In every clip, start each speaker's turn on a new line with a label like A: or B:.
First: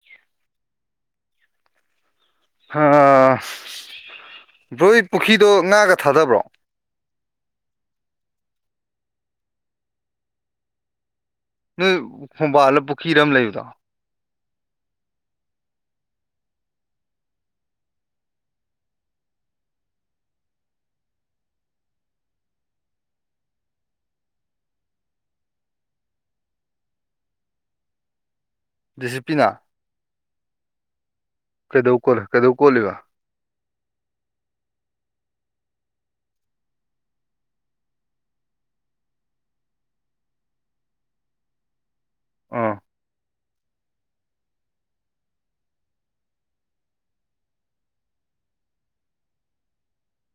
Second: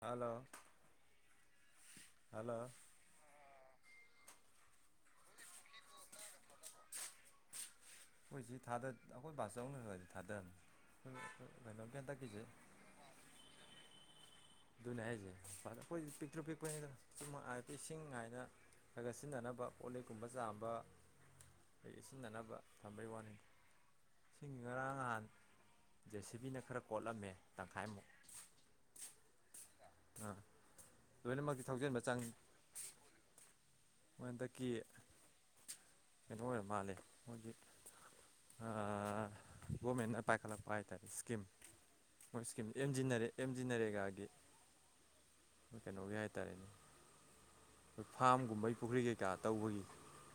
A: Hello hello
B: ꯍ bro ꯍꯣꯏ ꯄꯨꯈ꯭ꯔꯤꯗꯣ ꯉꯥꯒ ꯊꯥꯗꯕ꯭ꯔꯣ
A: ꯑꯩꯈꯣꯏ ꯁꯤ ꯊꯗ ꯑꯩꯈꯣꯏ ꯕꯥꯥꯆꯧꯅꯒꯗꯤ ꯊꯗꯝ
B: ꯅꯣꯏ ꯈꯣꯡꯕꯥꯜꯂ ꯄꯨꯈ꯭ꯔꯤꯔ ꯑꯃ ꯂꯩꯕꯗꯣ
A: ꯑꯗꯨꯅꯦ ꯍꯥꯏꯁꯦ ꯑꯩꯈꯣꯏꯗꯤ ꯄꯤꯛꯇ꯭ꯔꯨ ꯄꯤꯛꯄꯅꯤꯅ ꯆꯨꯝ ꯍꯥꯏꯗꯤ ꯏꯁꯤꯡꯉꯥꯏꯅ ꯈꯔ ꯈꯔ ꯁꯤꯟꯅꯅꯕ ꯀꯣꯜꯂꯤꯛꯀꯨꯝꯕ ꯆꯥꯝꯕ ꯀꯩ ꯀꯩ ꯁꯤꯖꯤꯟꯅꯅꯕ ꯊꯝꯕꯩ ꯋꯥꯅꯤ ꯏꯁꯤꯡ ꯉꯔꯥꯡ ꯅꯍꯥꯟ ꯖꯦ ꯁꯤꯕꯤꯅ ꯈꯔ ꯀꯣꯠꯂꯝꯃꯦ ꯇꯪꯈꯥꯏꯃꯨꯛ
B: ꯗꯤ ꯁꯤ ꯄꯤꯅ
A: ꯑꯥ ꯂꯣꯏꯅꯃꯛꯇꯤ
B: ꯀꯩꯗꯧ
A: ꯊꯧꯖꯤꯟꯕ
B: ꯀꯣ
A: ꯆꯪꯉꯤ
B: ꯀꯩꯗꯧ ꯀꯣꯂꯤꯕ
A: ꯃꯣꯏ ꯍꯟꯗꯛꯀꯤ ꯀꯩꯅꯣ ꯑꯣꯏꯔ ꯃꯥꯜꯂꯦ ꯃꯣꯏꯒꯤ ꯑ ꯒꯣꯔꯃꯦꯟꯅ ꯄꯥꯏꯈꯂꯛꯄ ꯌꯥꯇꯥꯔꯦ ꯏꯁ꯭ꯀꯤꯝ ꯃꯣꯢ ꯏꯁꯀꯤꯝ
B: ꯑꯥ
A: ꯑꯦꯝ ꯖꯤ ꯑꯦꯝ ꯖꯤ ꯅꯔꯦꯒꯥꯒꯤ ꯀꯩꯅꯣꯒꯤ ꯍꯥꯏꯇꯥꯔꯦꯅꯦ ꯑꯩꯈꯣꯏ ꯐꯥꯝꯒꯨꯝꯕꯩ ꯄꯨꯈ꯭ꯔꯤ ꯀꯩꯀꯥ ꯇꯧꯕꯒꯤ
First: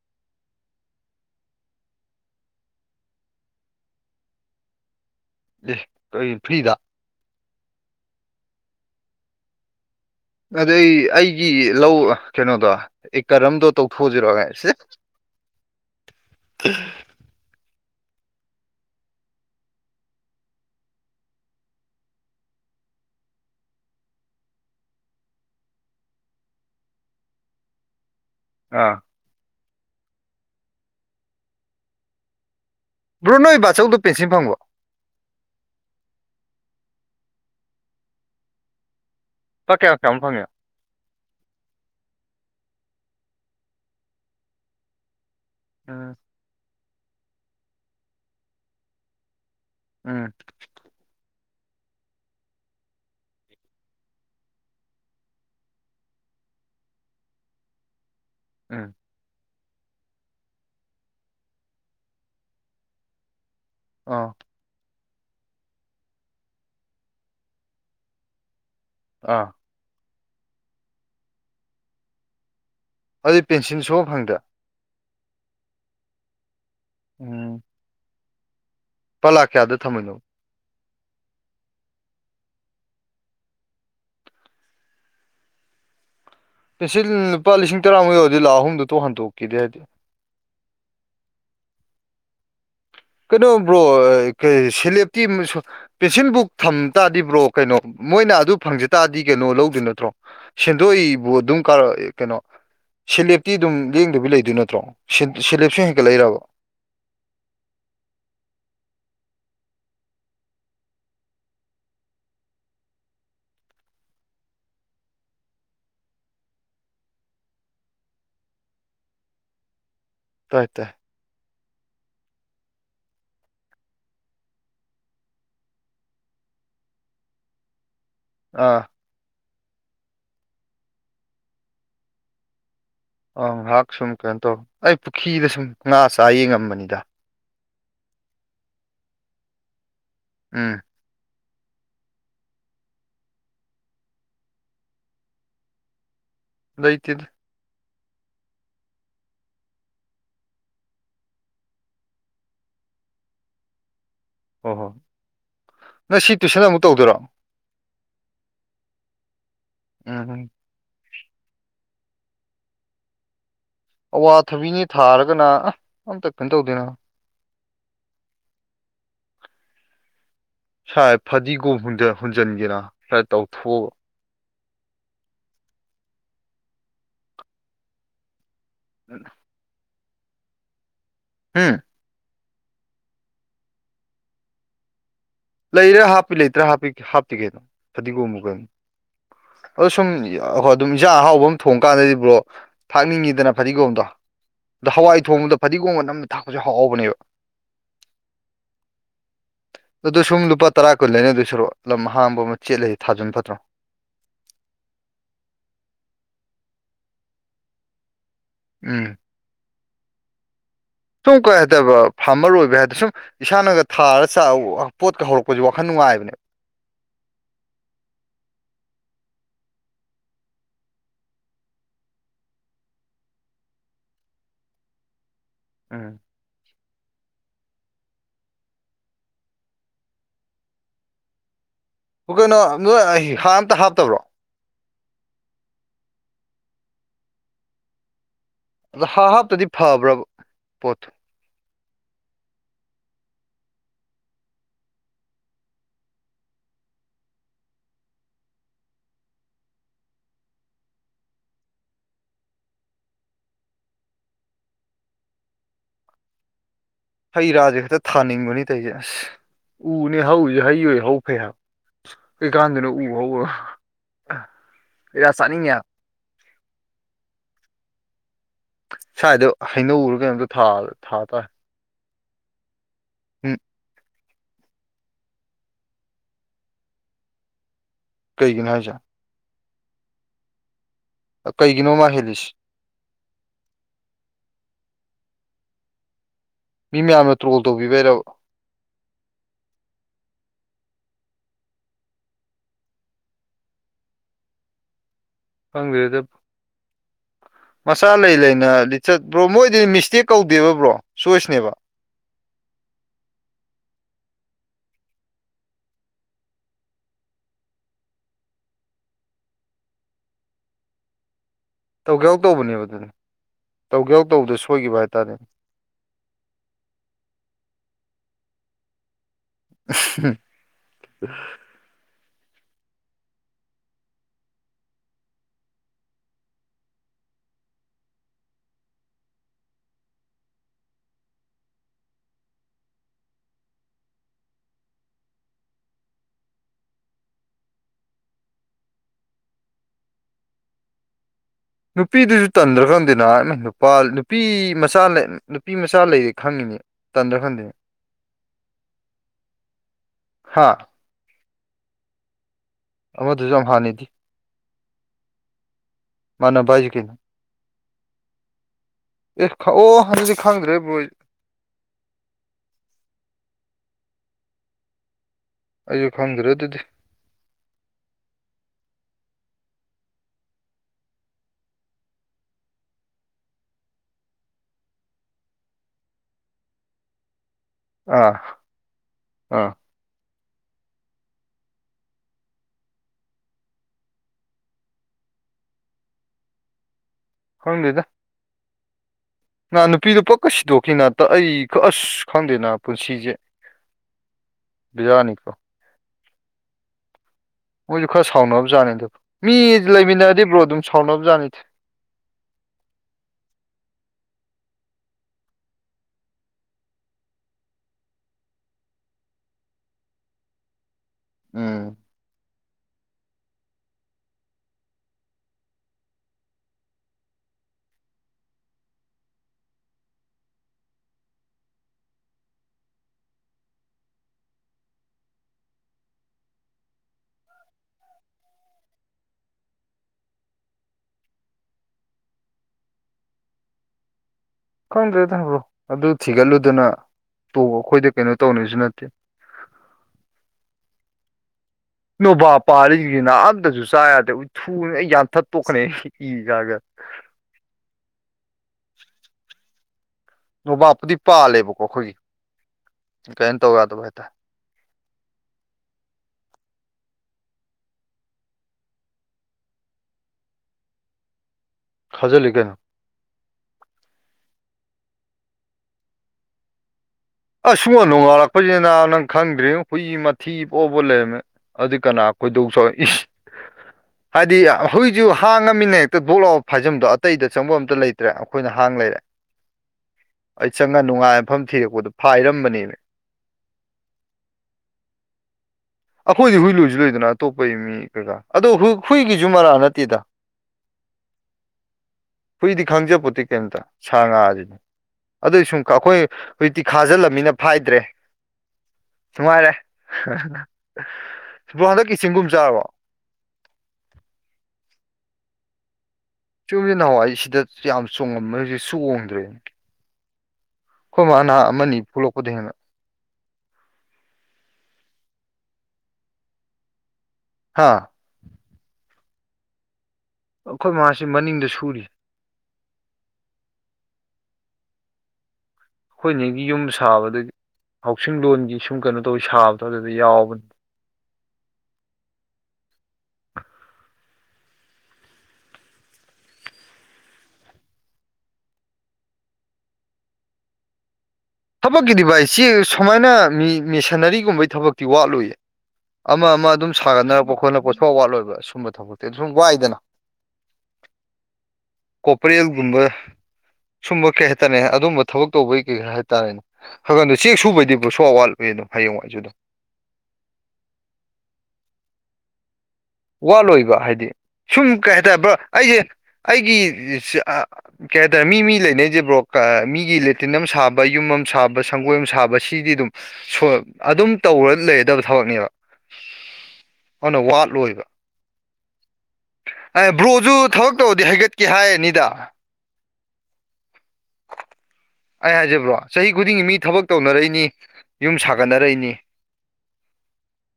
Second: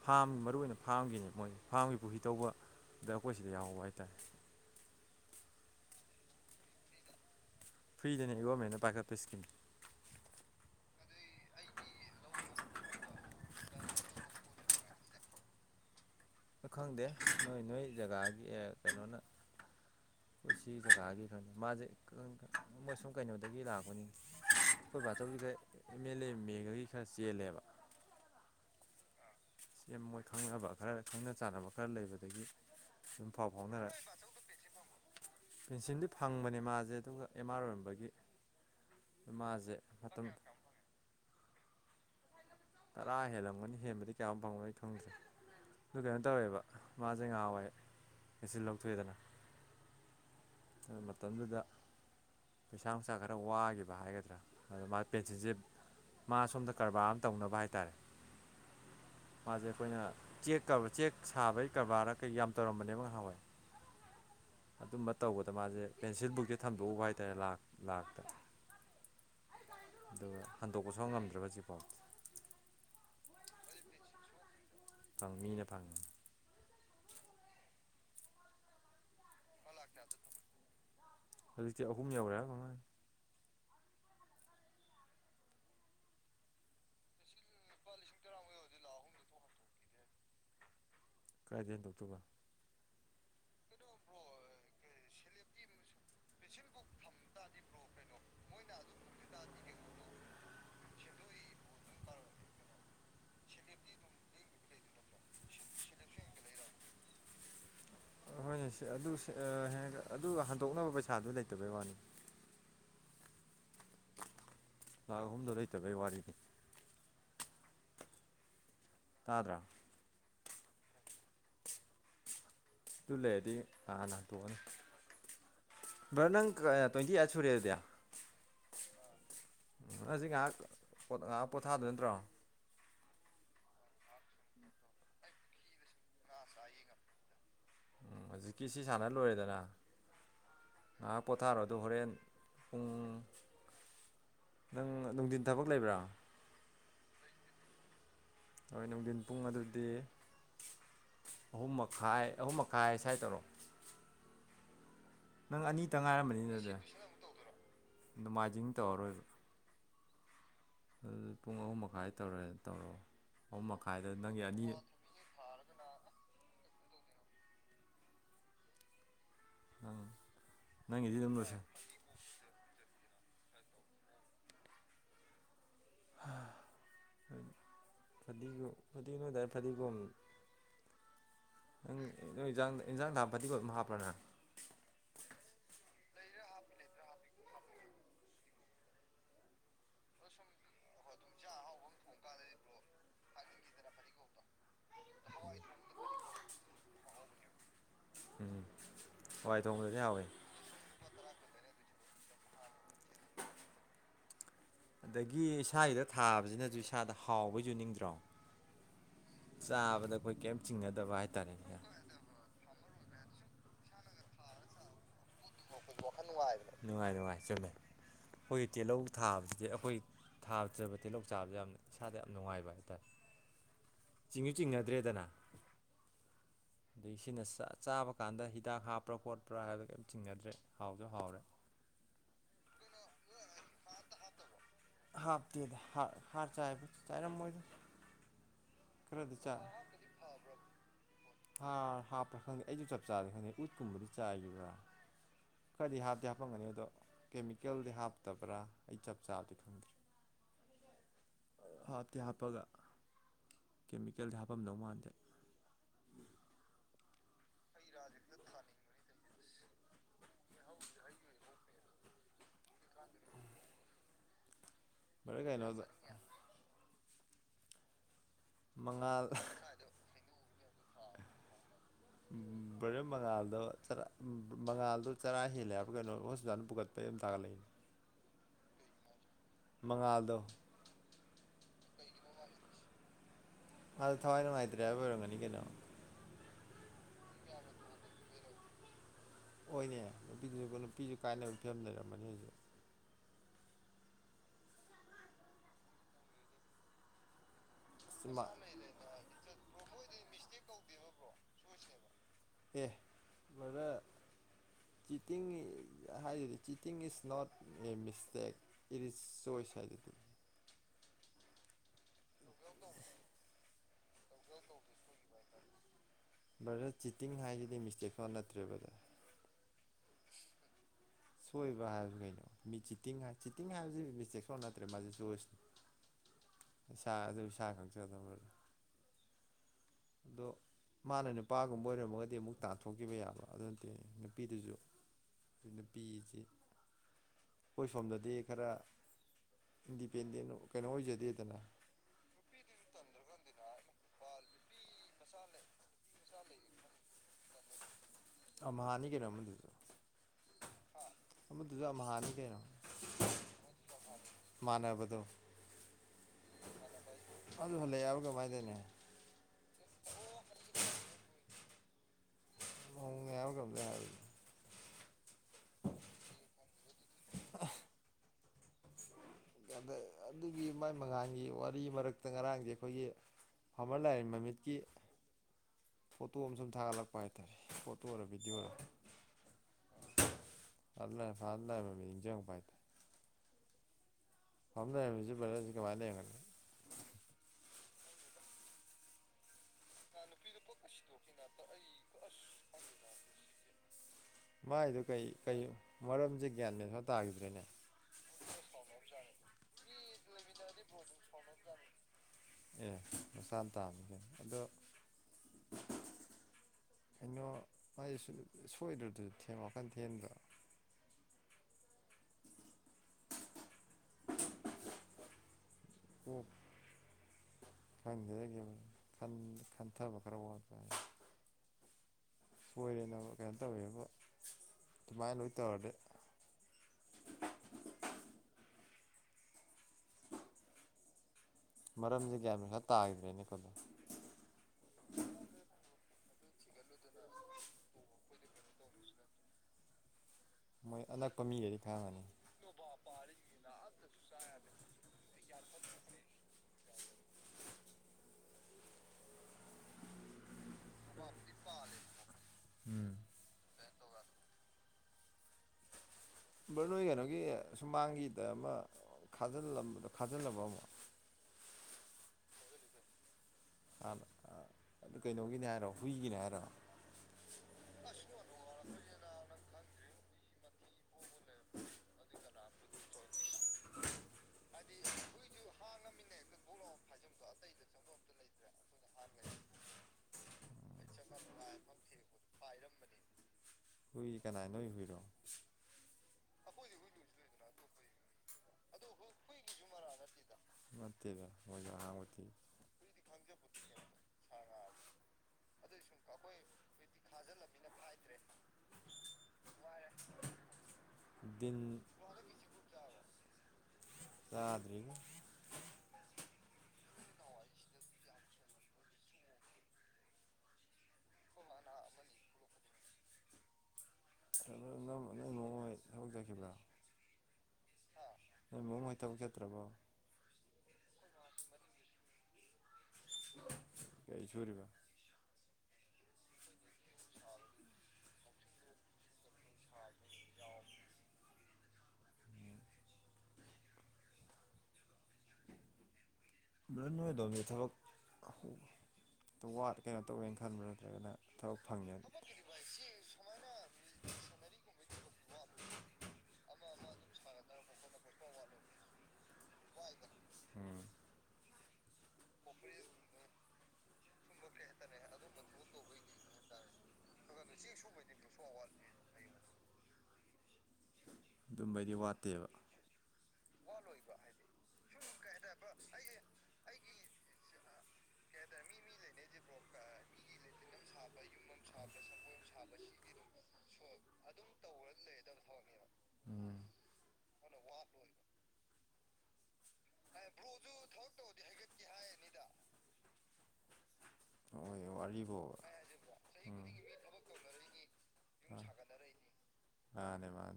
A: ꯐꯥꯝ ꯃꯔꯨ ꯑꯣꯏꯅ ꯐꯥꯝꯒꯤꯅꯦ ꯃꯣꯏ ꯐꯥꯝꯒꯤ ꯄꯨꯁꯤ ꯇꯧꯕꯗ ꯑꯩꯈꯣꯏ ꯁꯤꯗ ꯌꯥꯎꯍꯧꯕ ꯍꯥꯏꯇꯥꯔꯦ
B: ꯑꯦ ꯀꯩ ꯐ꯭ꯔꯤꯗ
A: ꯐ꯭ꯔꯤꯗꯅꯦ ꯒꯣꯔꯔꯃꯦꯟꯅ ꯄꯥꯏꯈꯠꯄ ꯁ꯭ꯀꯤꯝ
B: ꯑꯗꯣ ꯑꯩ ꯑꯩꯒꯤ ꯂꯧ ꯀꯩꯅꯣꯗꯣ ꯑꯦꯀꯔ ꯑꯃꯗꯣ ꯇꯧꯊꯣꯛꯑꯁꯤꯔꯣ ꯕꯥꯏ [unintelligible]
A: ꯈꯪꯗꯦ ꯅꯣꯏ ꯅꯣꯏ ꯖꯒꯥꯒꯤ ꯀꯩꯅꯣꯅ ꯑꯩꯈꯣꯏ ꯁꯤ ꯀꯀꯥꯒꯤ ꯈꯔꯅ ꯃꯥꯁꯦ ꯃꯣꯏ ꯁꯨꯝ ꯀꯩꯅꯣꯗꯒꯤ ꯂꯥꯛꯄꯅꯤ ꯑꯩꯈꯣꯏ ꯕꯥꯇꯧꯁꯤꯗ ꯑꯦꯝ ꯑꯦꯜ ꯑꯦ ꯃꯦꯝꯉꯒꯤ ꯈꯔ ꯆꯦꯜꯂꯦꯕ
B: ꯑꯥ
A: ꯁꯦꯝ ꯃꯣꯏ ꯈꯪꯅꯕ ꯈꯔ ꯈꯪꯅ ꯆꯥꯟꯅꯕ ꯈꯔ ꯂꯩꯕꯗꯒꯤ ꯁꯨꯝ
B: ꯕ꯭ꯔꯣ
A: ꯄꯥꯎ
B: ꯅꯣꯏ
A: ꯐꯥꯎꯅꯔꯦ
B: ꯕꯥꯆꯧꯗꯣ ꯄꯦꯟꯁꯤꯟ ꯐꯪꯕ꯭ꯔꯣ
A: ꯄꯦꯟꯁꯤꯜꯗꯤ ꯐꯪꯕꯅꯦ ꯃꯥꯖꯦ ꯑꯗꯨꯒ ꯑꯦꯝ ꯑꯥꯔ ꯑꯣꯏꯔꯝꯕꯒꯤ ꯏ ꯃꯥꯖꯦ
B: ꯂꯨꯄꯥ ꯀꯌꯥ ꯀꯌꯥꯃꯨꯛ
A: ꯑꯇꯨꯝ
B: ꯐꯪꯉꯦ
A: ꯇꯥꯔꯥ ꯍꯦꯜꯂꯝꯒꯅꯤ ꯍꯦꯟꯕꯗꯤ ꯀꯌꯥꯝ ꯐꯪꯕꯥꯅꯣ ꯑꯩ ꯈꯪꯗ꯭ꯔꯦ ꯑꯗꯨ
B: ꯎꯝ
A: ꯀꯩꯅꯣ ꯇꯧꯋꯦꯕ ꯃꯥꯖꯦ ꯉꯍꯥꯋꯥꯏ ꯄꯦꯟꯁꯤꯜ ꯂꯧꯊꯣꯛꯑꯦꯗꯅ
B: ꯑ
A: ꯑꯗꯨ ꯃꯇꯝꯗꯨꯗ ꯄꯩꯁꯥ ꯅꯨꯡꯁꯥ ꯈꯔ ꯋꯥꯒꯤꯕ ꯍꯥꯏꯒꯗ꯭ꯔꯥ ꯑꯗꯣ ꯃꯥ ꯄꯦꯟꯁꯤꯜꯁꯦ ꯃꯥ ꯁꯣꯝꯗ ꯀꯔꯕꯥꯔ ꯑꯃ ꯇꯧꯅꯕ ꯍꯥꯏꯇꯥꯔꯦ
B: ꯎꯝ
A: ꯃꯥꯖꯦ ꯑꯩꯈꯣꯏꯅ ꯆꯦꯛ ꯀꯧꯔ ꯆꯦꯛ ꯁꯥꯕꯒꯤ ꯀꯔꯕꯥꯔ ꯀꯩ ꯌꯥꯝ ꯇꯧꯔꯝꯕꯅꯦꯕ ꯉꯍꯥꯋꯥꯏ
B: ꯑꯣ
A: ꯑꯗꯨꯝꯕ ꯇꯧꯕꯗ ꯃꯥꯖꯦ ꯄꯦꯟꯁꯤꯜ ꯕꯨꯛꯁꯦ ꯊꯝꯗꯣꯛꯎꯕ ꯍꯥꯏꯇꯥꯔꯦ ꯂꯥꯛ ꯂꯥꯛꯇ
B: ꯑꯥ
A: ꯑꯗꯨꯒ ꯍꯟꯗꯣꯛꯄ ꯁꯨꯉꯝ ꯉꯝꯗꯔ꯭ꯕ ꯍꯧꯖꯤꯛꯐꯥꯎꯗꯤ
B: ꯑꯗꯨꯗꯤ ꯄꯦꯟꯁꯤꯜ ꯁꯨꯐ ꯐꯪꯗꯔ꯭ꯦ
A: ꯐꯪ ꯃꯤꯅ ꯐꯪꯉꯦ
B: ꯎꯝ
A: ꯂꯨꯄꯥ ꯂꯥꯛ ꯀꯌꯥꯗ ꯊꯝꯃꯤ꯫ ꯍꯧꯖꯤꯛꯇꯤ ꯑꯍꯨꯝ ꯌꯧꯔꯦ ꯍꯥꯏꯕꯔꯥ ꯀꯩꯅꯣꯝ ꯍꯥꯏꯕꯅꯤ
B: ꯄꯦꯟꯁꯤꯜ ꯂꯨꯄꯥ ꯂꯤꯁꯤꯡ ꯇꯔꯥꯃꯨꯛ ꯌꯧꯔꯗꯤ ꯂꯥꯛ ꯑꯍꯨꯝꯗꯣ ꯇꯣꯛ ꯍꯟꯗꯣꯛꯀꯦꯗꯦ ꯍꯥꯏꯗꯦ
A: ꯀꯔꯥꯏꯗꯩꯩ ꯍꯟꯗꯣꯛꯇꯣꯏꯕ
B: ꯀꯩꯅꯣ ꯕ꯭ꯔꯣ ꯀꯩ ꯁꯂꯦꯞꯇꯤ ꯄꯦꯟꯁꯤꯜꯕꯨꯛ ꯊꯝ ꯇꯥꯔꯗꯤ ꯕ꯭ꯔꯣ ꯀꯩꯅꯣ ꯃꯣꯏꯅ ꯑꯗꯨ ꯐꯪꯖ ꯇꯥꯔꯗꯤ ꯀꯩꯅꯣ ꯂꯧꯗꯨ ꯅꯠꯇ꯭ꯔꯣ ꯁꯦꯟꯗꯣꯏꯕꯨ ꯑꯗꯨꯝ ꯀꯥꯔ ꯀꯩꯅꯣ ꯁꯦꯂꯦꯞꯇꯤ ꯑꯗꯨꯝ ꯂꯦꯡꯗꯕꯤ ꯂꯩꯗꯣꯏ ꯅꯠꯇ꯭ꯔꯣ ꯁꯦꯗ ꯁꯦꯂꯦꯞꯁꯨ ꯍꯦꯟꯀꯠꯂꯛꯏꯔꯕ
A: ꯑꯣ ꯍꯣꯏꯅꯦ ꯁꯦ ꯑꯗꯨ ꯁꯦꯟ ꯑꯗꯨ ꯍꯟꯗꯣꯛꯅꯕ ꯄꯩꯁꯥꯗꯨ ꯂꯩꯇꯕꯩ ꯋꯥꯅꯤ ꯂꯥꯛ ꯑꯍꯨꯝꯗꯣ ꯂꯩꯇꯕꯩ ꯋꯥꯔꯤꯅꯤ ꯇꯥꯗ꯭ꯔꯥ
B: ꯇꯥꯏ ꯇꯥꯏ
A: ꯗꯨ ꯂꯩꯔꯗꯤ ꯅꯍꯥꯟ ꯅꯥ ꯍꯥꯡꯇꯣꯛꯑꯅꯤ ꯕꯔ ꯅꯪ ꯇ꯭ꯋꯦꯟꯇꯤ ꯑꯥꯏꯠ ꯁꯨꯔꯦ ꯑꯗꯨꯗꯤ
B: ꯑꯥ
A: ꯎꯝ ꯑꯗꯨꯗꯤ ꯉꯥꯏꯍꯥꯛ ꯉꯥꯏꯍꯥꯛ ꯄꯣꯊꯥꯗꯣꯏ ꯅꯠꯇ꯭ꯔꯣ
B: ꯑꯣ ꯉꯥꯏꯍꯥꯛ ꯁꯨꯝ ꯀꯩꯅꯣ ꯇꯧꯔꯣ ꯑꯩ ꯄꯨꯈꯤꯗ ꯁꯨꯝ ꯉꯥ ꯆꯥ ꯌꯦꯡꯉꯝꯕꯅꯤꯗ
A: ꯎꯝ ꯍꯧꯖꯤꯛꯀꯤ ꯁꯤ ꯁꯥꯟꯅ ꯂꯣꯏꯔꯦꯗꯅ
B: ꯎꯝ
A: ꯉꯥꯏꯍꯥꯛ ꯄꯣꯊꯥꯔꯣ ꯑꯗꯨꯒꯥ ꯍꯣꯔꯦꯟ ꯄꯨꯡ ꯅꯪ ꯅꯨꯡꯊꯤꯟ ꯊꯕꯛ ꯂꯩꯕ꯭ꯔꯥ
B: ꯂꯩꯇꯦꯗ
A: ꯍꯣꯏ ꯅꯨꯡꯊꯤꯟ ꯄꯨꯡ ꯑꯗꯨꯗꯤ ꯑꯍꯨꯝ ꯃꯈꯥꯏ ꯑꯍꯨꯝ ꯃꯈꯥꯏ ꯁ꯭ꯋꯥꯏꯗꯇꯧꯔꯣ
B: ꯍꯣꯏ ꯍꯣꯏ
A: ꯅꯪ ꯑꯅꯤ ꯇꯪ
B: ꯅꯪ ꯁꯤ
A: ꯉꯥꯏꯔꯝꯃꯅꯤꯅꯦ
B: ꯇꯨꯏꯁꯟ
A: ꯑꯗꯨꯗꯤ
B: ꯑꯃꯨꯛ ꯇꯧꯗꯣꯏꯔꯣ
A: ꯅꯣꯡꯃꯥꯏꯖꯤꯡ ꯇꯧꯔꯔꯣꯏꯕ
B: ꯎꯝ ꯎꯝ
A: ꯑꯗꯨ ꯄꯨꯡ ꯑꯍꯨꯝ ꯃꯈꯥꯏ ꯇꯧꯔꯦ ꯇꯧꯔꯣ ꯑꯍꯨꯝ ꯃꯈꯥꯏ
B: ꯑꯋꯥꯊꯕꯤꯅꯤ ꯊꯥꯔꯒꯅ ꯑ ꯑꯝꯇ ꯀꯩꯅꯣ ꯇꯧꯗꯣꯏꯅ
A: ꯎꯝ
B: ꯁꯥꯏ ꯐꯗꯤꯒꯣꯝ ꯍꯨꯟꯖꯤꯟꯒꯦꯅ ꯁꯥꯏ ꯇꯧꯊꯣꯛ
A: ꯐꯗꯤꯒꯣꯝ ꯐꯗꯤꯒꯅꯣꯣꯏꯗꯥꯔꯦ ꯐꯗꯤꯒꯣꯝ
B: ꯎꯝ
A: ꯅꯪ ꯏꯟꯖꯥꯡ ꯏꯟꯖꯥꯡ ꯅꯥ ꯐꯗꯤꯒꯣꯏꯕꯝ ꯍꯥꯞꯄ꯭ꯔꯅ
B: ꯂꯩꯔꯥ ꯍꯥꯞꯄꯤ ꯂꯩꯇ꯭ꯔꯥ ꯍꯥꯄꯤ ꯍꯥꯞꯇꯤ ꯀꯩꯅꯣ ꯐꯗꯤꯒꯣꯝꯃꯒ ꯑꯗ ꯁꯨꯝ ꯑꯩꯈꯣꯏ ꯑꯗꯨꯝ ꯏꯟꯥꯡ ꯑꯍꯥꯎꯕ ꯑꯃ ꯊꯣꯡ ꯀꯥꯟꯗꯗꯤꯕ꯭ꯔꯣ ꯊꯥꯛꯅꯤꯡꯉꯤꯗꯅ ꯐꯗꯤꯒꯣꯝꯗꯣ ꯑꯗꯣ ꯍꯋꯥꯏ ꯊꯣꯡꯕꯗꯣ ꯐꯗꯤꯒꯣꯝꯒ ꯅꯝꯅ ꯊꯥꯛꯄꯁꯨ ꯍꯥꯎꯕꯅꯦꯕ
A: ꯎꯝ ꯍꯣꯏ ꯊꯣꯡꯦ
B: ꯑꯗꯨꯗ ꯁꯨꯝ ꯂꯨꯄꯥ ꯇꯔꯥ ꯀꯨꯟ ꯂꯩꯅ ꯑꯗꯨꯣꯏ ꯁꯔꯣ ꯂꯝ ꯑꯥꯡꯕ ꯑꯃ ꯆꯦꯠꯂ ꯊꯥꯖꯟ ꯐꯠꯇ꯭ꯔꯣ
A: ꯑꯗꯒꯤ ꯏꯁꯥꯒꯤꯗ ꯊꯥꯕꯁꯤꯅꯁꯨ ꯏꯁꯥꯗ ꯍꯥꯎꯕꯩꯁꯨꯨ ꯅꯤꯡꯗ꯭ꯔꯣ
B: ꯎꯝ
A: ꯆꯥꯕꯗ ꯑꯩꯈꯣꯏ ꯀꯩ ꯆꯤꯡꯅꯗꯕ
B: ꯇꯨꯡ
A: ꯍꯥꯏꯇꯥꯔꯦꯅꯦ
B: ꯀꯗꯦꯕꯣ ꯐꯥꯔꯃꯔ ꯑꯣꯏꯕ ꯍꯥꯏꯗ ꯁꯨꯝ ꯏꯁꯥꯅꯒ ꯊꯥꯔꯒ ꯆ ꯄꯣꯠꯀ ꯍꯧꯔꯛꯄꯁꯤ ꯋꯥꯈꯟ ꯅꯨꯡꯉꯥꯏꯕꯅꯦꯕ
A: ꯅꯨꯡꯉꯥꯏ ꯅꯨꯡꯉꯥꯏ ꯆꯨꯝꯂꯦ ꯑꯩꯈꯣꯏꯒꯤ ꯇꯤꯜꯍꯧ ꯊꯥꯕꯁꯤꯗꯤ ꯑꯩꯈꯣꯏ ꯊꯥꯖꯕ ꯇꯤꯍꯧ ꯆꯥꯕꯁ ꯌꯥꯝꯅ ꯏꯁꯥꯗ ꯌꯥꯝ ꯅꯨꯡꯉꯥꯏꯕ ꯍꯥꯏꯇꯥꯔꯦ ꯆꯤꯡꯁꯨ ꯆꯤꯡꯅꯗ꯭ꯔꯦꯗꯅ
B: ꯎꯝ
A: ꯑꯗꯗꯒꯤ ꯁꯤꯅ ꯆꯥꯕ ꯀꯥꯟꯗ ꯍꯤꯗꯥꯛ ꯍꯥꯞꯄ꯭ꯔꯥ ꯈꯣꯠꯄ꯭ꯔꯥ ꯍꯥꯏꯕꯗ ꯀꯩꯝ ꯆꯤꯡꯅꯗ꯭ꯔꯦ ꯍꯥꯎꯁꯨ ꯍꯥꯎꯔꯦ
B: ꯑꯣ ꯀꯩꯅꯣ ꯅꯣꯏ ꯍꯥꯡ ꯑꯝꯇ ꯍꯥꯞꯇꯕ꯭ꯔꯣ
A: ꯍꯥꯞꯇꯦꯗ ꯍꯥꯔ ꯆꯥꯏꯕ ꯆꯥꯏꯔꯝꯃꯣꯏꯗ
B: ꯑꯗꯣ ꯍꯥ
A: ꯈꯔꯗꯤ ꯆꯥꯏ
B: ꯍꯥꯞꯇꯗꯤ ꯐꯕ꯭ꯔꯕ ꯄꯣꯠꯇꯣ
A: ꯍꯥꯔ ꯍꯥꯞꯄꯥ ꯈꯪꯗꯦ ꯑꯩꯁꯨ ꯆꯞ ꯆꯥꯗ ꯈꯪꯗꯦ ꯎꯠꯀꯨꯝꯕꯗꯤ ꯆꯥꯏꯈꯤꯕ꯭ꯔꯥ ꯈꯔꯗꯤ ꯍꯥꯞꯇꯤ ꯍꯥꯞꯄꯪꯒꯅꯤ ꯑꯗꯣ ꯀꯦꯃꯤꯀꯦꯜꯗꯤ ꯍꯥꯞꯇꯕ꯭ꯔꯥ ꯑꯩ ꯆꯞ ꯆꯥꯕꯗꯤ ꯈꯪꯗꯦ ꯍꯥꯞꯇꯤ ꯍꯥꯞꯄꯒ ꯀꯦꯃꯤꯀꯦꯜꯗꯤ ꯍꯥꯞꯄꯝꯗꯧ ꯃꯥꯟꯗꯦ
B: ꯍꯩ ꯔꯥꯁꯦ ꯈꯛꯇ ꯊꯥꯅꯤꯡꯕꯅꯤ ꯇꯩꯁꯦ ꯑꯁ ꯎꯅꯦ ꯍꯧꯁꯦ ꯍꯩ ꯍꯧ ꯐꯩ ꯍꯥꯏꯕ ꯀꯀꯥꯟꯗꯅ ꯎ ꯍꯧ
A: ꯃꯔ ꯀꯥꯏꯅꯣꯖ ꯃꯉꯥꯜ
B: ꯁ꯭ꯋꯥꯏꯗꯣ ꯍꯩꯅꯧꯔ ꯀꯩꯅꯣꯝꯇꯣ ꯊꯥ ꯇꯔꯦ
A: ꯕꯔꯦꯝ ꯃꯉꯥꯜꯗꯕ ꯆꯔ ꯃꯉꯥꯜꯗꯨꯣ ꯆꯔꯥ ꯍꯦꯜꯂꯦ ꯍꯥꯏꯕ ꯀꯩꯅꯣ ꯍꯣꯁꯄꯤꯇꯥꯜꯗ ꯄꯨꯈꯠꯄꯩ ꯌꯥꯝ ꯇꯥꯒꯠꯂꯛꯏꯅꯤ
B: ꯀꯩꯒꯤꯅꯣ ꯍꯥꯏꯁꯦ
A: ꯃꯉꯥꯜꯗꯣ
B: ꯀꯩꯒꯤꯅꯣ ꯃꯥ ꯍꯦꯜꯂꯤꯁꯤ
A: ꯑꯗ ꯊꯋꯥꯏ ꯅꯨꯡꯉꯥꯏꯇ꯭ꯔꯦ ꯍꯥꯏꯕ ꯑꯣꯏꯔꯝꯒꯅꯤ ꯀꯩꯅꯣ
B: ꯃꯤ ꯃꯌꯥꯝꯅ ꯇ꯭ꯔꯣꯜ ꯇꯧꯕꯤꯕꯩꯔꯕ
A: ꯑꯣꯏꯅꯦ ꯅꯨꯄꯤꯗꯨꯁꯨ ꯅꯨꯄꯤꯁꯨ ꯀꯥꯏꯅꯕ ꯐꯤꯕꯝ ꯂꯩꯔꯝꯕꯅꯤ ꯍꯧꯖꯤꯛ
B: ꯐꯪꯗꯦꯗ ꯃꯆꯥꯥ ꯂꯩ ꯂꯩꯅ ꯂꯤꯠꯆꯠꯄ꯭ꯔꯣ ꯃꯣꯏꯗꯤ ꯃꯤꯁꯇꯦꯛ ꯀꯧꯗꯦꯕꯕ꯭ꯔꯣ ꯆꯣꯏꯁꯅꯦꯕ
A: ꯑꯦ ꯃꯗꯨ ꯆꯤꯇꯤꯡ ꯍꯥꯏꯔꯗꯤ cheating is not a mistake it is ꯁꯣꯏ ꯁ꯭ꯋꯥꯏꯗꯗꯤ
B: ꯇꯧꯒꯦ ꯌꯥꯎꯅ ꯇꯧꯕꯅꯦꯕ ꯑꯗꯨꯗꯤ ꯇꯧꯒꯦꯌꯥꯎꯅ ꯇꯧꯕꯗ ꯁꯣꯏꯈꯤꯕ ꯍꯥꯏꯇꯥꯔꯦ
A: ꯕꯗꯥ ꯆꯤꯠꯇꯤꯡ ꯍꯥꯏꯒꯤꯗꯤ ꯃꯤꯁꯇꯦꯛ ꯐꯥꯎ ꯅꯠꯇ꯭ꯔꯦ ꯕꯗꯥ
B: [inaudible]
A: ꯁꯣꯏꯕ ꯍꯥꯏꯕꯁꯤ ꯀꯩꯅꯣ ꯃꯤ ꯆꯤꯇꯤꯡ ꯍꯥꯏ ꯆꯤꯠꯇꯤꯡ ꯍꯥꯏꯕꯁꯤ ꯃꯤꯁꯇꯦꯛ ꯁꯨꯡ ꯅꯠꯇ꯭ꯔꯦ ꯃꯥꯁ ꯆꯣꯏꯁꯅꯤ ꯁꯥ ꯑꯗꯨ ꯁꯥ [inaudible] ꯗꯣ ꯃꯥꯅ ꯅꯨꯄꯥꯒꯨꯝꯕ ꯑꯣꯏꯔꯝꯃꯒꯗꯤ ꯑꯃꯨꯛ ꯇꯥꯟꯊꯣꯛꯈꯤꯕ ꯌꯥꯕ ꯑꯗꯨ ꯅꯠꯇꯦꯅꯤ ꯅꯨꯄꯤꯗꯨꯁꯨ ꯅꯨꯄꯤꯖꯤ ꯑꯩꯈꯣꯏ ꯁꯣꯝꯗꯗꯤ ꯈꯔ ꯏꯟꯗꯤꯄꯦꯟꯗꯦꯟ ꯀꯩꯅꯣ ꯑꯣꯏꯖꯗꯦꯗꯅ
B: ꯅꯨꯄꯤꯗꯨꯁꯨ ꯇꯟꯗ꯭ꯔꯥ ꯈꯪꯗꯦꯅ ꯅꯨꯄꯥ ꯅꯨꯄꯤ ꯃꯆꯥ ꯅꯨꯄꯤꯆꯥ ꯆꯆꯥ ꯂꯩꯔꯤ ꯈꯪꯉꯤꯅꯤ ꯇꯟꯗ꯭ꯔꯥ ꯈꯪꯗꯦ
A: ꯑꯝꯍꯥꯅꯤ ꯀꯩꯅꯣ ꯃꯗꯨꯖꯨ
B: ꯍꯥꯥ
A: ꯑꯃꯗꯨꯁꯨ ꯑꯝ ꯍꯅꯤ ꯀꯩꯅꯣ
B: ꯑꯃꯗꯨꯁꯨ ꯑꯝ ꯍꯥꯅꯦꯗꯤ
A: ꯃꯥꯟꯅꯕꯗꯣ
B: ꯃꯥꯥꯟꯅꯕ ꯍꯥꯏꯖꯦ ꯀꯩꯅꯣ
A: ꯑꯗꯨ ꯍꯜꯂꯛꯑꯦ ꯍꯥꯏꯕ ꯀꯃꯥꯏꯅ ꯇꯧꯅꯤ
B: ꯑꯦ ꯈ ꯑꯣ ꯑꯗꯨꯗꯤ ꯈꯪꯗ꯭ꯔꯦ ꯕꯣꯏ
A: ꯃꯧꯅꯦ ꯍꯥꯏꯕꯔ ꯀꯩꯅꯣꯝꯗꯤ ꯍꯥꯏꯕꯅꯦ
B: ꯑꯩꯁꯨ ꯈꯪꯗ꯭ꯔꯦ ꯑꯗꯨꯗꯤ
A: ꯑ ꯑꯗꯨꯒꯤ ꯃꯥꯏ ꯃꯉꯥꯜꯒꯤ ꯋꯥꯔꯤ ꯃꯔꯛꯇ ꯉꯔꯥꯡꯒꯤ ꯑꯩꯈꯣꯏꯒꯤ ꯐꯥꯔꯃꯔ ꯂꯥꯏꯔꯦꯟ ꯃꯃꯤꯠꯀꯤ ꯐꯣꯇꯣ ꯑꯃ ꯁꯨꯝ ꯊꯥꯒꯠꯂꯛꯄ ꯍꯥꯏ [inaudible] ꯐꯣꯇꯣ ꯔꯣ
B: ꯑꯥ
A: ꯚꯤꯗꯤꯌꯣ
B: ꯑꯥ
A: ꯔꯣ [inaudible] ꯐꯥꯔꯃꯔ ꯂꯥꯏꯔꯦꯟ ꯃꯃꯤꯠꯁꯦ ꯕꯗ꯭ꯔ ꯍꯧꯖꯤꯛ ꯀꯃꯥꯏ ꯂꯩꯔꯝꯒꯅꯤ
B: ꯈꯪꯗꯦꯗ ꯅ ꯅꯨꯄꯤꯗꯣ ꯄꯛꯀ ꯁꯤꯗꯣꯛꯈꯤꯅ ꯇ ꯑꯩ ꯑꯁ ꯪꯗꯦꯅ ꯄꯨꯟꯁꯤꯁꯦ
A: ꯃꯥꯏꯗꯣ ꯀꯩ
B: ꯕꯦꯔꯥꯅꯤꯀꯣ
A: ꯀꯔꯤ ꯃꯔꯝꯖꯦ ꯒ꯭ꯤꯌꯥꯟ ꯃꯦꯟ ꯈꯔꯥ ꯇꯥꯈꯤꯗ꯭ꯔꯦꯅꯦ
B: ꯃꯣꯏꯁꯨ ꯈꯔ ꯁꯥꯎꯅꯕ ꯖꯥꯠꯅꯦꯗꯣ ꯃꯤ ꯂꯩꯃꯤꯟꯅꯔꯗꯤꯕ꯭ꯔꯣ ꯑꯗꯨꯝ ꯁꯥꯎꯅꯕ ꯖꯥꯠꯅꯤꯗ
A: ꯑꯦ ꯃꯁꯥꯅ ꯇꯥꯃꯦ ꯑꯗꯣ ꯀꯩꯅꯣ ꯑꯩ ꯁꯣꯏꯗ꯭ꯔꯗꯨ ꯊꯦꯝ ꯋꯥꯀꯟ ꯊꯦꯟꯕ
B: ꯎꯝ
A: ꯀꯣꯛ [inaudible] ꯈꯟꯊꯕ ꯈꯔ ꯋꯥꯠꯄ ꯍꯥꯏ ꯀꯣꯏꯔꯦꯅꯕ ꯀꯩꯅꯣ ꯇꯧꯔꯦꯕꯨ ꯑꯗꯨꯃꯥꯏꯅ ꯂꯣꯏ ꯇꯧꯔꯗꯤ ꯃꯔꯝꯖꯦ ꯒꯤꯌꯥꯟ ꯈꯔꯥ ꯇꯥꯗ꯭ꯔꯦꯅꯤꯀꯂꯣ
B: ꯈꯪꯗ꯭ꯔꯦꯗ ꯕ꯭ꯔꯣ ꯑꯗꯨ ꯊꯤꯒꯠꯂꯨꯗꯅ ꯇ ꯑꯩꯈꯣꯏꯗ ꯀꯩꯅꯣ ꯇꯧꯅꯦꯁꯨ ꯅꯠꯇꯦ
A: ꯃꯣꯏ ꯑꯅꯛꯄ ꯃꯤꯒꯗꯤ ꯊꯥ
B: ꯅꯣꯕꯥ ꯄꯥꯜꯂꯤꯁꯤꯡꯖꯦ ꯅꯥ ꯑꯃꯇꯁꯨ ꯆꯥ ꯌꯥꯗꯦ ꯊꯨ ꯂꯣꯏ ꯌꯥꯟꯊꯠ ꯇꯣꯛꯀꯅꯤꯍꯦ ꯏꯖꯒ ꯅꯣꯕꯥꯄꯨꯗꯤ ꯄꯥꯜꯂꯦꯕꯀꯣ ꯑꯩꯈꯣꯏꯒꯤ
A: ꯎꯝ
B: ꯀꯩꯅꯣ ꯇꯧ ꯌꯥꯗꯕ ꯍꯥꯏꯇꯥꯔꯦ
A: ꯕ ꯅꯣꯏ ꯀꯩꯅꯣꯒꯤ ꯁꯨꯃꯥꯡꯒꯤꯗ ꯑꯃ ꯈꯥꯖꯤꯜꯂꯝꯕꯗ ꯈꯥꯖꯤꯜꯂꯕ ꯑꯃ
B: ꯈꯥꯖꯤꯜꯂꯤ ꯀꯩꯅꯣ
A: [inaudible] ꯑꯗꯨ ꯀꯩꯅꯣꯒꯤꯅꯤ ꯍꯥꯏꯔꯣ ꯍꯨꯏꯒꯤꯅꯤ ꯍꯥꯏꯔꯣ
B: ꯑ ꯁꯨꯡꯉ ꯅꯣꯡꯉꯥꯜꯂꯛꯄꯁꯤꯅ ꯅꯕ ꯅꯪ ꯈꯪꯗ꯭ꯔꯤ ꯍꯨꯏ ꯃꯊꯤ ꯄꯣꯛꯕ ꯂꯩꯔꯝꯃꯦ ꯑꯗꯨ ꯀꯅꯥ ꯈꯣꯏꯗꯧ ꯁꯥꯎꯔꯣꯏ ꯏꯁ ꯍꯥꯏꯗꯤ ꯍꯧꯖꯤꯛꯖꯨ ꯍꯥꯡꯉꯝꯃꯤꯅꯦ ꯍꯦꯛꯇꯥ ꯕꯣꯛꯂꯥꯎ ꯐꯥꯏꯖꯝꯗꯣ ꯑꯇꯩꯗ ꯆꯪꯕ ꯑꯝꯇꯥ ꯂꯩꯇ꯭ꯔꯦ ꯑꯩꯈꯣꯏꯅ ꯍꯥꯡ ꯂꯩꯔꯦ ꯑꯩ ꯆꯪꯉ ꯅꯨꯡꯉꯥꯏ ꯃꯐꯝ ꯊꯤꯔꯛꯄꯗꯣ ꯐꯥꯏꯔꯝꯕꯅꯦꯃꯦ
A: ꯍꯨꯏ ꯀꯅꯥꯏ ꯅꯣꯏ ꯍꯨꯏꯔꯣ
B: ꯑꯩꯈꯣꯏ ꯍꯨꯏ ꯂꯨꯏꯖꯨ ꯂꯣꯏꯗꯅ ꯑꯇꯣꯞꯄꯒꯤ ꯃꯤ [unintelligible] ꯑꯗꯣ ꯍꯨꯏꯒꯤꯖꯨ ꯃꯔꯥꯟ ꯅꯠꯇꯦꯗ
A: ꯅꯠꯇꯦꯗ [unintelligible]
B: ꯍꯨꯏꯗꯤ ꯈꯪꯖꯄꯣꯠꯇꯦ ꯀꯩꯅꯣꯗ ꯁꯥ ꯉꯥꯖꯤꯗꯤ ꯑꯗꯨꯏ ꯁꯨꯝꯀꯥ ꯑꯈꯣꯏ ꯇꯤ ꯈꯥꯖꯤꯜꯂꯃꯤꯅ ꯐꯥꯏꯗ꯭ꯔꯦ ꯅꯨꯡꯉꯥꯏꯔꯦ
A: ꯗꯤꯟ
B: ꯕ꯭ꯔꯣ ꯍꯟꯗꯛꯀꯤ ꯆꯤꯡꯒꯨꯝ ꯆꯥꯔꯕꯣ
A: ꯆꯗ꯭ꯔꯤꯗ
B: ꯆꯨꯝꯖꯦ ꯅꯍꯥꯟꯋꯥꯏ ꯁꯤꯗ ꯌꯥꯝ ꯆꯣꯡꯉꯝꯃꯦ ꯍꯨꯖꯤꯛ ꯆꯣꯡꯗ꯭ꯔꯦ ꯑꯩꯈꯣꯏ ꯃꯥ ꯅ ꯑꯃ ꯅꯤ ꯄꯨꯂꯛꯄꯗꯩ ꯍꯦꯟꯅ
A: ꯊꯕꯛ ꯏꯪꯒꯥꯡ [unintelligible] ꯊꯕꯛ ꯆꯠꯈꯤꯕ꯭ꯔꯥ
B: ꯍꯥꯥ
A: ꯃꯣꯝ ꯍꯣꯏ ꯊꯕꯛ ꯆꯠꯇ꯭ꯔꯥꯕꯣ
B: ꯑꯈꯣꯏ ꯃꯥ ꯑꯁꯤ ꯃꯅꯤꯡꯗ ꯁꯨꯔꯤ
A: ꯀꯩ ꯁꯨꯔꯤꯕ
B: ꯑꯩꯈꯣꯏꯅꯦꯒꯤ ꯌꯨꯝ ꯁꯥꯕꯗ ꯍꯥꯎꯁꯤꯡ ꯂꯣꯟꯒꯤ ꯁꯨꯝ ꯀꯩꯅꯣ ꯇꯧꯋꯤ ꯁꯥꯕꯗꯣ ꯑꯗꯨꯗ ꯌꯥꯎꯕꯅꯤ
A: ꯗꯣ ꯅꯣꯏ ꯑꯗꯣꯝꯖꯦ ꯊꯕꯛ ꯇꯋꯥꯠ ꯀꯩꯅꯣ ꯇꯧꯋꯦꯅ ꯈꯟꯕ꯭ꯔꯥ ꯅꯠꯇ꯭ꯔꯥꯒꯅ
B: ꯊꯕꯛꯀꯤꯗꯤ ꯚꯥꯏ ꯆꯦ ꯁꯨꯃꯥꯏꯅ ꯃꯦꯁꯟꯅꯔꯤꯒꯨꯝꯕꯩ ꯊꯕꯛꯇꯤ ꯋꯥꯠꯂꯨꯏꯌꯦ ꯑꯃ ꯑꯃ ꯑꯗꯨꯝ ꯁꯥꯒꯠꯅꯔꯛꯄ ꯈꯣꯠꯂꯛꯄ ꯁꯨꯡꯋꯥ ꯋꯥꯠꯂꯣꯏꯕ ꯑꯁꯨꯝꯕ ꯊꯕꯛꯇꯤ ꯑꯗꯨ ꯁꯨꯝ ꯋꯥꯏꯗꯅ
A: ꯎꯝ
B: ꯀꯣꯄꯔꯦꯜꯒꯨꯝꯕ ꯁꯨꯝꯕ ꯀꯩ ꯍꯥꯏꯇꯥꯔꯦ ꯑꯗꯨꯝꯕ ꯊꯕꯛ ꯇꯧꯕꯩ ꯀꯩ ꯍꯥꯏ ꯇꯥꯔꯦꯅꯦ [unintelligible] ꯆꯦꯛ ꯁꯨꯕꯩꯗꯤ ꯕ꯭ꯔꯣ ꯁꯨꯡꯋꯥꯠ ꯋꯥꯠꯂꯣꯏ ꯑꯗꯣ ꯍꯌꯦꯡꯋꯥꯏꯖꯨ ꯑꯗꯨꯝ
A: ꯑꯗꯨꯝꯕꯩꯗꯤ ꯋꯥꯠꯇꯦꯕ
B: ꯋꯥꯠꯂꯣꯏꯕ ꯍꯥꯏꯗꯤ ꯁꯨꯝ ꯀꯩ ꯍꯥꯏꯇꯥꯔꯦ ꯕ꯭ꯔꯥ ꯑꯩꯖꯦ ꯑꯩꯒꯤ ꯁꯤ ꯑꯥ ꯀꯩ ꯍꯥꯏꯇꯥꯔꯦ ꯃꯤ ꯃꯤ ꯂꯩꯅꯩꯖꯤ ꯕ꯭ꯔꯣ ꯑꯥ ꯃꯤꯒꯤ ꯂꯦꯇꯤꯟ ꯑꯃ ꯁꯥꯕ ꯌꯨꯝ ꯑꯃ ꯁꯥꯕ ꯁꯪꯒꯣꯏ ꯑꯃ ꯁꯥꯕ ꯁꯤꯗꯤ ꯑꯗꯨꯝ ꯁꯣꯏ ꯑꯗꯨꯝ ꯇꯧꯔꯥ ꯂꯩꯔꯗꯕ ꯊꯕꯛꯅꯦꯕ
A: ꯎꯝ
B: ꯑꯗꯨꯅ ꯋꯥꯠꯂꯣꯏꯕ ꯑꯦ ꯕ꯭ꯔꯣꯖꯨ ꯊꯕꯛ ꯇꯧꯔꯗꯤ ꯍꯩꯒꯠꯀꯦ ꯍꯥꯏꯔꯅꯤꯗ
A: ꯍꯣꯏ
B: ꯑꯩ ꯍꯥꯏꯖꯦ
A: ꯋꯥꯔꯤꯕꯣꯕ
B: ꯕ꯭ꯔꯣ ꯆꯍꯤ ꯈꯨꯗꯤꯡꯒꯤ ꯃꯤ
A: ꯎꯝ
B: ꯊꯕꯛ ꯇꯧꯅꯔꯛꯏꯅꯤ ꯌꯨꯝ ꯁꯥꯒꯠꯅꯔꯛꯏꯅꯤ
A: ꯃꯥꯥꯟꯗꯕ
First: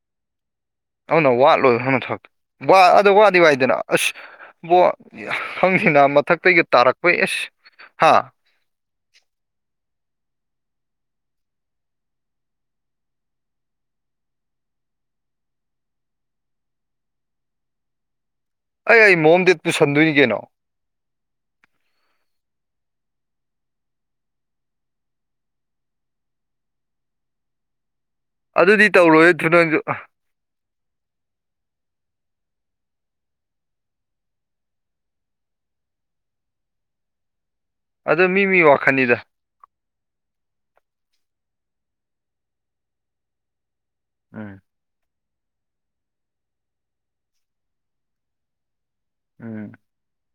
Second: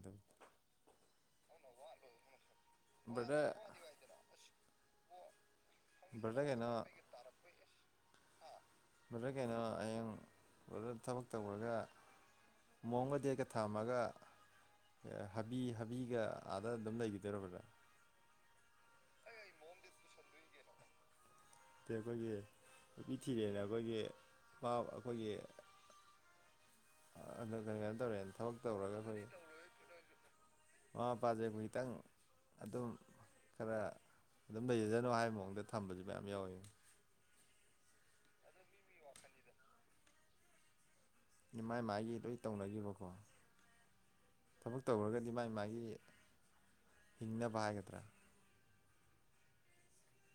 B: ꯑꯗꯨꯅ ꯋꯥꯠꯂꯣꯏ ꯁꯨꯝꯕ ꯊꯕꯛ ꯋꯥ ꯑꯗꯣ ꯋꯥꯗꯤ
A: ꯕ꯭ꯔꯗꯔ
B: ꯋꯥꯏꯗꯅ ꯑꯁ ꯕꯣ ꯍꯪꯗꯦ ꯅꯕ
A: ꯕ꯭ꯔꯗꯔ
B: ꯃꯊꯛꯇꯩꯒ
A: ꯀꯩꯅꯣ
B: ꯇꯥꯔꯛꯄꯩ ꯏꯁ ꯍꯥ
A: ꯕ꯭ꯔꯥꯗꯔ ꯀꯩꯅꯣ ꯍꯌꯦꯡ ꯕ꯭ꯔꯥꯗꯔ ꯊꯕꯛ ꯇꯧꯒꯔꯥꯒ ꯃꯣꯡꯒ ꯗꯦꯠꯀꯥ ꯊꯝꯃꯝꯃꯥꯒ ꯍꯥꯕꯤ ꯍꯥꯕꯤꯒ ꯑꯥꯗ ꯑꯗꯨꯝ ꯂꯩꯒꯤꯗꯣꯏꯔꯣ ꯕ꯭ꯔꯥꯗꯔ
B: ꯑꯩ ꯃꯣꯝꯗꯦꯠ ꯄꯨꯨꯁꯟꯗꯣꯏꯅꯤ ꯀꯩꯅꯣ
A: ꯇꯦ ꯑꯩꯈꯣꯏꯒꯤ ꯅꯨꯄꯤ ꯊꯤꯔꯦꯅ ꯑꯩꯈꯣꯏꯒꯤ ꯃꯥ ꯑꯩꯈꯣꯏꯒꯤ [unintelligible] ꯊꯕꯛ
B: ꯑꯗꯨꯗꯤ
A: ꯇꯧꯔꯒ ꯑꯈꯣꯏ
B: ꯇꯧꯔꯣꯏ
A: ꯑꯗꯨꯗꯤ
B: ꯑꯗꯨ ꯅꯪꯁꯨ
A: ꯇꯧꯔꯣꯏꯍꯦ [inaudible] ꯃꯃꯥ ꯃꯄꯥꯖꯦ ꯃꯣꯏꯇꯪ ꯑꯗꯨꯝ ꯈꯔ ꯑꯗꯨꯝ ꯂꯩꯖꯖꯅꯨ ꯍꯥꯏꯕ ꯃꯑꯣꯡꯗ ꯊꯝꯕꯖꯨ ꯃꯌꯥꯝ ꯌꯥꯎꯋꯤ
B: ꯑꯗꯨ ꯃꯤ ꯃꯤ ꯋꯥꯈꯟꯅꯤꯗ
A: ꯑꯗꯨ ꯃꯥꯏ ꯃꯥꯏꯒꯤ ꯂꯣꯏ ꯇꯧꯅꯒꯤꯕꯀꯣ
B: ꯎꯝ
A: ꯊꯕꯛ ꯇꯧꯔꯒ ꯃꯥꯏ ꯃꯥꯒꯤ ꯍꯤꯡꯅꯕ ꯍꯥꯏꯒꯗ꯭ꯔꯥ
B: ꯎꯝ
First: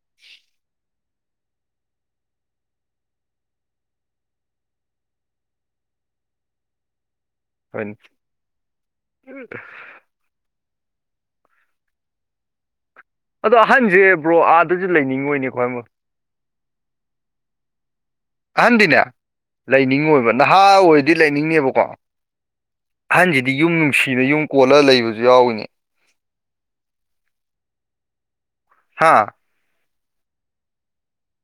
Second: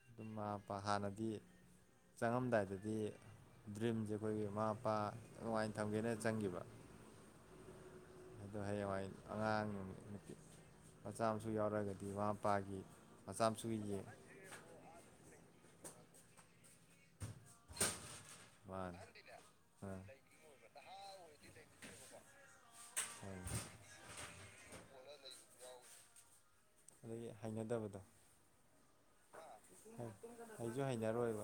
A: ꯑꯗꯨꯝꯄꯥ ꯍꯥꯟꯅꯗꯤ ꯆꯪꯉꯝꯗꯥꯏꯗꯗꯤ ꯗ꯭ꯔꯤꯝꯁꯦ ꯑꯩꯈꯣꯏꯒꯤ ꯃꯃꯥ ꯃꯄꯥ ꯅꯨꯡꯉꯥꯏꯅ ꯊꯝꯕꯤꯅ‌ꯦꯅ ꯆꯪꯈꯤꯕ
B: ꯍ [unintelligible]
A: ꯑꯗꯨ ꯍꯌꯦꯡꯋꯥꯏ ꯑꯉꯥꯡ ꯃꯆꯥ ꯃꯁꯨ ꯌꯥꯎꯔꯒꯗꯤ ꯃꯃꯥ ꯃꯄꯥꯒꯤ ꯃꯆꯥ
B: ꯑꯗꯣ
A: ꯃꯁꯨꯒꯤ
B: ꯑꯍꯟꯁꯦ ꯕ꯭ꯔꯣ ꯑꯥꯗꯁꯨ ꯂꯩꯅꯤꯡꯉꯣꯧꯏꯅꯦꯀꯣ ꯍꯥꯏꯃꯣ [unintelligible] ꯑꯍꯟꯗꯤꯅꯦ
A: ꯃꯥꯅꯦ ꯑꯥ
B: ꯂꯩꯅꯤꯡꯉꯣꯏꯕ ꯅꯍꯥ ꯑꯣꯏꯔꯗꯤ ꯂꯩꯅꯤꯡꯉꯕꯀꯣ ꯑꯍꯟꯁꯤꯗꯤ ꯌꯨꯝ ꯅꯨꯡꯁꯤꯅ ꯌꯨꯝ ꯀꯣꯜꯂꯒ ꯂꯩꯕꯁꯨ ꯌꯥꯎꯔꯤꯅꯤ
A: ꯑꯗꯒꯤ ꯍꯩꯅꯗꯕꯗꯣ
B: ꯍꯥꯥ
A: ꯍꯥ ꯍꯩꯁꯨ ꯍꯩꯅꯔꯣꯏꯕ